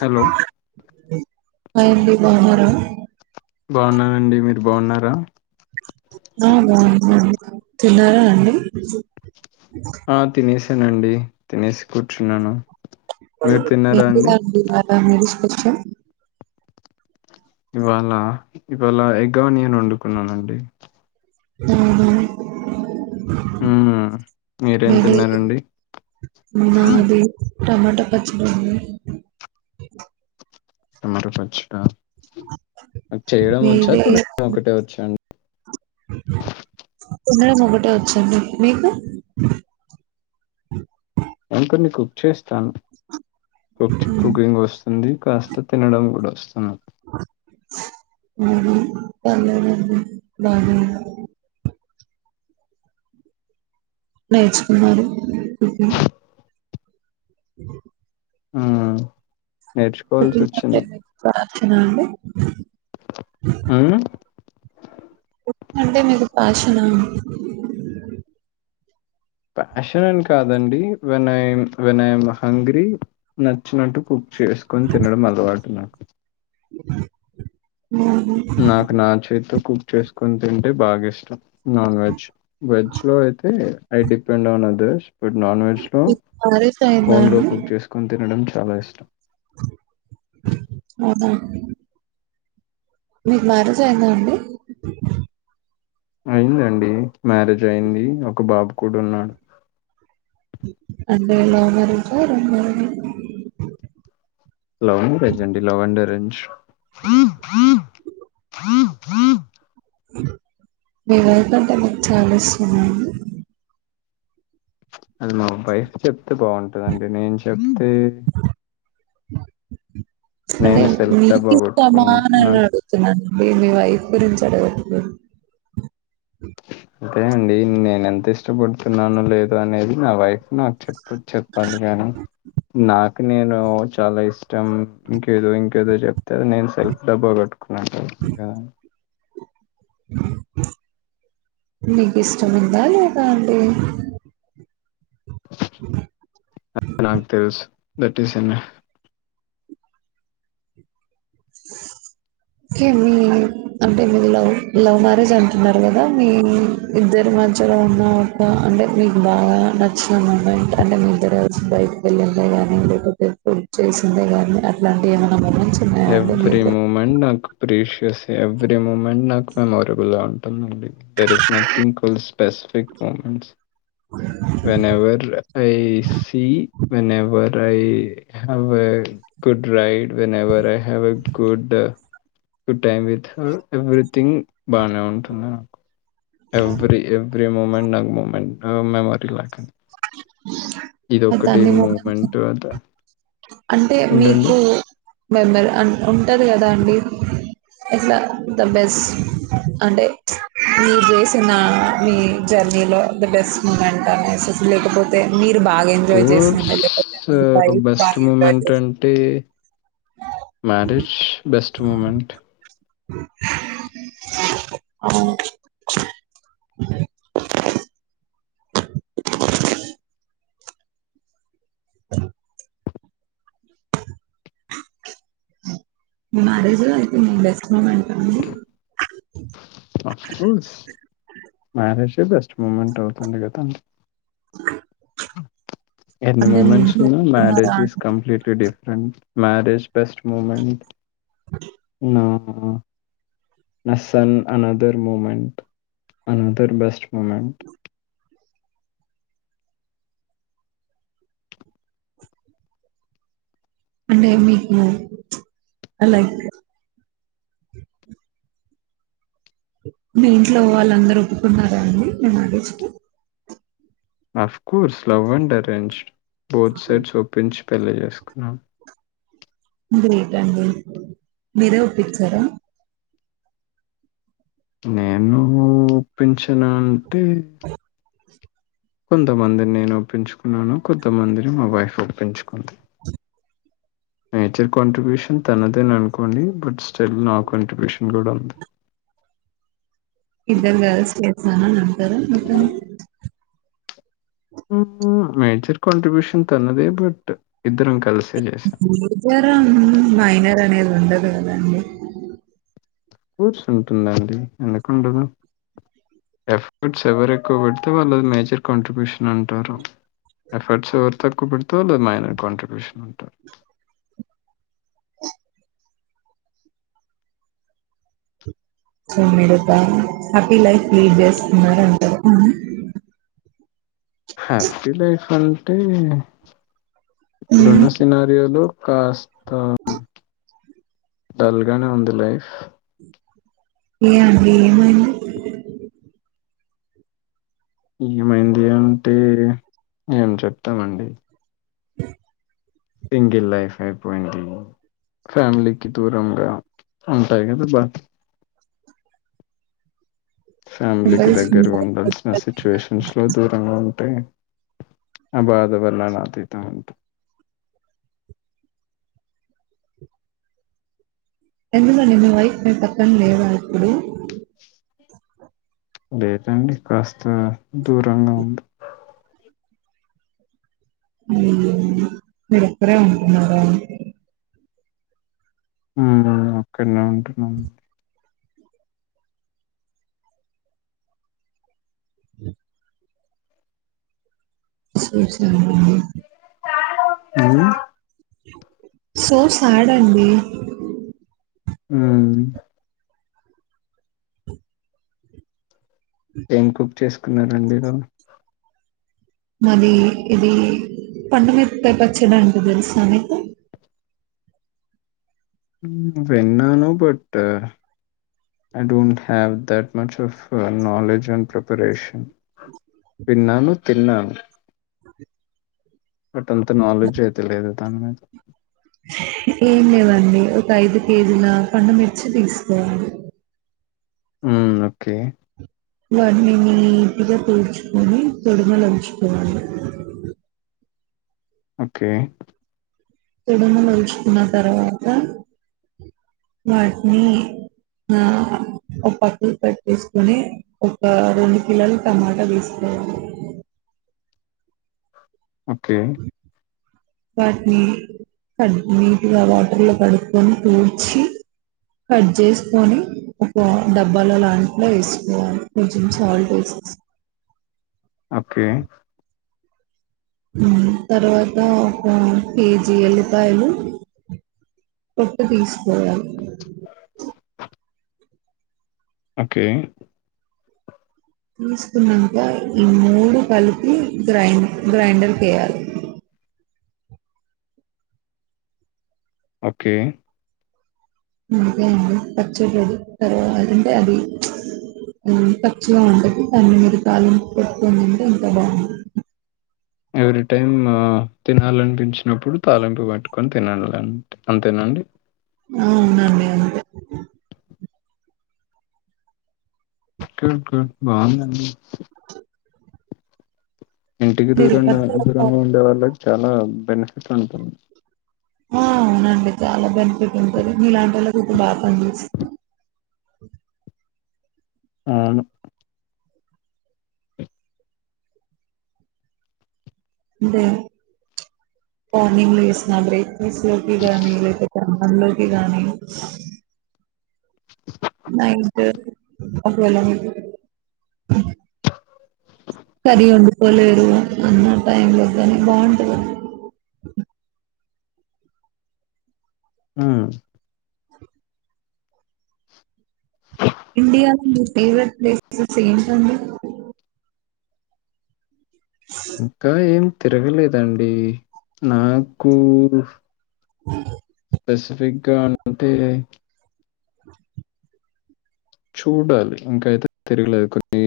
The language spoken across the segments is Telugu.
హలో ఆ అండి బావున్నారు బావున్నానండి మీరు బావున్నారా ఆ బావున్నా [unintelligible] తిన్నారా అండి ఆ తినేసి తేనండి తినేసి కూర్చున్నాను మీరు తిన్నారా మీక్కూడా అండి [unintelligible] [unintelligible] ఇవాళ ఇవాళ ఎగ్ ఆనియన్ వండుకున్నానండి ఆ ఊమ్ మీరేం తిన్నారండి నాది టమాటా పచ్చడి అండి టమాటా పచ్చడా చేయడం వచ్చా మీది తినడం ఒకటే వచ్చా తినడం ఒకటే వచ్చండి మీకు అంటే మీకు వచ్చేస్ తాను కుక్ కుకింగ్ వస్ తుంది కాస్త తినడం కూడా వస్తుం [unintelligible] పర్లేదండి బానే నేర్చుకున్నారు ఆ పుట్టిల్లు అంటే మీకు ప్రాణం [unintelligible] ఎలా అండి ఆ అంటే మీకు పాషనా ప్యాషన్ అని కాదండి వినయం వినయం హంగ్రి నచ్చినట్టు కు చేసుకొని తినడం అలవాటు నాకు నాకు నా చేతో కుక్ చేసుకొని తింటే బాగా ఇష్టం నాన్ వెజ్, వెజ్ లో అయితే ఐ డిపెండ్ ఆన్ అదర్ ఇప్పుడు నాన్ వెజ్ లో మీకు మ్యారేజ్ అయిందా ఓన్గా అండి కుక్ చేసుకొని తినడం చ్ చాలా ఇష్టం వద్దా అండి [unintelligible] మీకు మ్యారేజ్ అయిందా అండి అయిందండి మ్యారేజ్ అయింది ఒక బాబు కూడా ఉన్నాడు. అంటే లవ్ మ్యారేజ్ ఆ అరేంజ్ మ్యారేజ్ ఆ హలో రజండి లవండి అ ఫ్రెంచ్ మీ వైఫ్ అంటే మీకు చాలా ఇష్టమా అండీ అది మా వైఫ్ చెప్తే బాగుంటందండి నేను చెప్ ఏ అంటే సెల్ఫ్ మీకు డబ్బా ఇష్టమా అని కొట్టుకున్నట్టు. అడుగుతున్నానుండి మీ వైఫ్ గురించి అడగకపో [inaudible] అదే అండి నేను ఎంత ఇష్టపడుతున్నాను లేదు అనేది నా వైఫ్ నాకు చెప్ ఇప్పుడు చెప్పాలి గాని నాకు నేను చాలా ఇష్టం ఇంకేదో ఇంకేదో చెప్ గద నేను సెల్ఫ్ డబ్బు కొట్టుకోను కదా నీకు ఇష్టం ఉందా లేదా అండి అ నాకు తెలుసు that is M. A [inaudible] okay మీ అంటే మీరు లవ్ లవ్ మ్యారేజ్ అంటున్నారు కదా, మీ ఇద్దరి మధ్యలో ఉన్న ఒక అంటే మీకు బాగా నచ్చినట్ అంటే మీ ఇద్దరు బయట వెళ్ళిందే గాని లేకపోతే ఫుడ్ చేసిందే గాని అట్లాంటి ఏమనా మని చె [unintelligible] ఎవ్రీ మూమెంట్ నాకు అప్రీషియస్ ఎవ్రీ మూమెంట్ నాకు మెమొరీబుల్ గ ఉంటుందండి there is nothing calls specific moments whenever I see whenever I have a good ride whenever I have a good good time with everything బాగనే ఉంటుంది నాకు. ఎవ్రీ ఎవ్ ఫ్రీ మూమెంట్ నాక్ మూమెంట్ ఆ మెమోరీలాక్ ఆ ఇదొక్కటి తన్ని మూమెంట్ అద అంటే ఏంటండి మీకు మెంబర్ అన్ ఉంటది గదా అండి ఇట్లా ద బెస్ట్ అంటే మీరు జేసిన మీ జర్నీలో ద బెస్ట్ మూమెంట్ అనేసి లేకపోతే మీ బాగా ఎంజాయ్ చేసింది స్కోర్స్ లేకపోతే వైఫ్ బెస్ట్ మూమెంట్ బాగా ఎంజాయ్ మూమెంట్ చేసింది అంటే మ్యారేజ్ బెస్ట్ మూమెంట్ అవును ఆ మీ మ్యారేజ్ లో అయితే మీ బెస్ట్ మూమెంటా అండి. Of course marriage the best moment అవుతుంది కదా ఎన్ని అంటే మీ మూమెంట్స్ ఇంట్లో ఉన్నా ఒప్పుకున్నారా మ్యారేజెస్ అండి completely different marriage best moment నా ఆ నా son another moment another best moment అంటే మీకు ప్చ్ అ లైక్ మీ ఇంట్లో వాళ్ళందరూ ఒప్పుకున్నారా అండి మీ మ్యారేజ్ కి of course love and arranged both sides ఓప్పించి పెళ్ళి చేసుకున్నాం గ్రేట్ అండి మీరే ఒప్పిచ్చారా నేను ఒప్పించిన అంటే [unintelligible] కొంతమందిని నేను ఒప్పించుకున్నాను, కొంతమందిని మా వైఫ్ ఒప్పించుకుంది. నేచర్ కాంట్రిబ్యూషన్ తనదేననుకోండి బట్ స్టిల్ నా కంట్రిబ్యూషన్ గూడా ఉంది. ఇద్దరు గలిసి జేచ్చారానన్ ద్దరం మొత్తం మేజర్ కాంట్రిబ్యూషన్ తనదే బట్ ఇద్దరం కలిసే చేశాం. ఇద్దరం మైనర్ అనేద్ ఉండదు కదా అండి అఫ్కోర్స్ ఉంటుందండి ఎందుకు ఉండదు ఎఫర్ట్స్ ఎవరు ఎక్కువ పెడితే వాళ్ళుది మేజర్ కాంట్రిబ్యూషన్ అంటారు. ఎఫర్ట్స్ ఎవరు తక్కువ పెడితే వాళ్ళుది మైనర్ కాంట్రిబ్యూషన్ అంటారు. అ [unintelligible] సో మీరు హ్యాపీ లైఫ్ లీడ్ చేస్తున్నారు అంటారు హ్యాపీ లైఫ్ అంటే మ్మ్. ఇప్పుడున్న సినారియోలు కాస్త త డల్ గానే ఉంది లైఫ్ ఏ అండి ఏమైంది ఏమైంది అంటే ఏం చెప్తామండి అ [unintelligible] సింగిల్ లైఫ్ అయిపోయింది ఫ్యామిలీకి దూరంగా ఉంటాయి కదా బట్ ఫ్యామిలీకి దగ్గర సంపాదించుకున్నారు ఉండాల్సిన సిచ్యువేషన్స్ లో దూరంగా ఉంటాయి ఆ బాధ [inaudible] ఎందుకండి మీ వైఫ్ మీ పక్కన లేదా ఇప్పుడు లేదండి కాస్త దూరంగా ఉంది మీరొక్కరే ఉంటున్నారా హమ్ ఒకనే ఉంటున్నాండి ఇ [unintelligible] సరే సరే అండి [unintelligible] సో సాడ్ అండి ఆమ్ ఏం కుక్ చేసుకున్నారండి ఈరోజు మాది ఇది పండు మిరపకాయ పచ్చడంటే తెలుసా మీకు విన్నాను but I don't have that much of knowledge and preparation [inaudible] విన్నాను తిన్నాను బట్ అంత నాలెడ్జ్ అవుతే లేదు దాని మీద ఏం లేవండి ఒక ఐదు కేజీల కొండమిర్చి తీసుకోవాలి ఉ ఓకే వాని నీటిగా తుడుచుకొని తొడమలుంచుకోవాలి ఓకే తొడుమలుచుకున్న తర్వాత వాటిని ఆ ఒక పక్కన పేట్టేసుకుని ఒక రెండు కిలోలు టమాటా తీసుకోవాలి ఓకే వాటిని కట్ నీట్ గా వాటర్ లో కడుకొని తూడ్చి కట్ చేసుకొని ఒక డబ్బాల లాంటిట్లో వేసుకోవాలి కొంచెం సాల్ట్ వేసే ఓకే తర్వాత ఒక కేజీ ఎల్లిపాయలు పోట్టు తీసుకోవాలి ఓకే తీసుకున్నాక ఈ మూడు కలిపి గ్రైండర్ కేయాలి ఓకే అకే అడి పచ్చిదు తర్వాంటే అది పచ్చిగా ఉంటంది దాని మీద కాలం పెట్టుందంటే ఇకా బాగుంటుంది ఎవ్రీ టైమ్ తినాలనిపించినప్పుడు తాలింపు పట్టుకొని తినాల అంతేనండి అ అవునండి అంతే బాగుందండి ఇంటికి మీరు దూరంగా పచ్చడి పా- దూరంగా ఉండే వాళ్ళక్ చాలా బెనిఫిట్ ఉంటుంది. ఆ అవునండి చాలా బెనిఫిట్ ఉంటది. మీలాంటి వాళ్ళకి ఇంక్ బాగానిపిస్తద్ అవును అంటే మార్నింగ్ లో వేసిన బ్రేక్ఫాస్ట్ లోకి గాని లేకతే అన్నం లోకి గాని. నైట్ ఒకవేళ [unintelligible] కర్రి వండుకోలేరు అన్నాం టైం లో గాని బాగుంటందండి. ఆహ్ ఇండియాలో మీ ఫేవరెట్ ప్లేసెస్ ఏంటండి. ఇక్కడ ఏం తిరగలేదండి. నాకు అహ్ స్పెసిఫిక్గా అంటే చూడాలి ఇంకాయితే తిరగలేదు. కొన్ని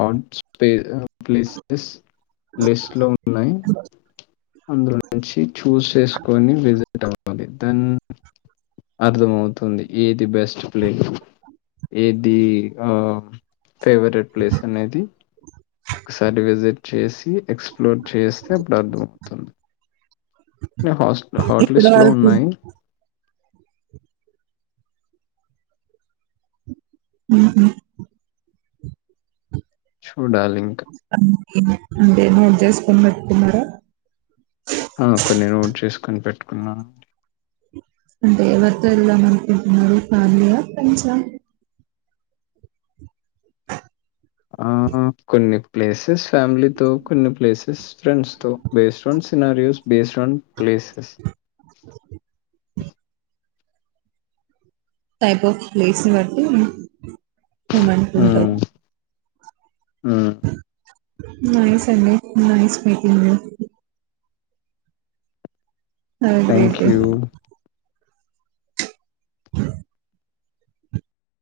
హట్ స్పేస్ ప్లేసెస్ లిస్ట్ లో ఉన్నాయి. అందులో నుంచి చూస్ చేసుకొని విజిట్ అవ్వాలి. దెన్ అర్థంమవుతుంది ఏది బెస్ట్ ప్లేస్ ఏది ఆహ్ ఫేవరెట్ ప్లేస్ అనేది. ఒకసారి విజిట్ చేసి ఎక్స్ప్లోర్ చేస్తే అప్పుడు అర్థంమవుతుంది. హాస్ ఇప్పటి హాట్లిస్ట్ లో వరకు ఉన్నాయి. ఉహ్ హు చూడాలి ఇంకా అంటే నే జస్ట్ పొమ్మంటున్నారా ఆ కొన్ని నోట్ చేసుకొని పెట్ కున్న అంటే ఎవరితో వెళ్ళామనుకుంటున్నారు ఫ్యాలియా, ఫ్రెండ్స ఆ కొన్ని ప్లేసెస్ ఫ్యామిలీతో కొన్ని ప్లేసెస్ ఫ్రెండ్స్ తో based on scenarios based on places type of place నీ బట్టి పోమనుకుంటారు ఉమ్మ్ నైస్ అండి నైస్ మీటింగ్ యు అది థ్యాంక్ రెడ్డి యూ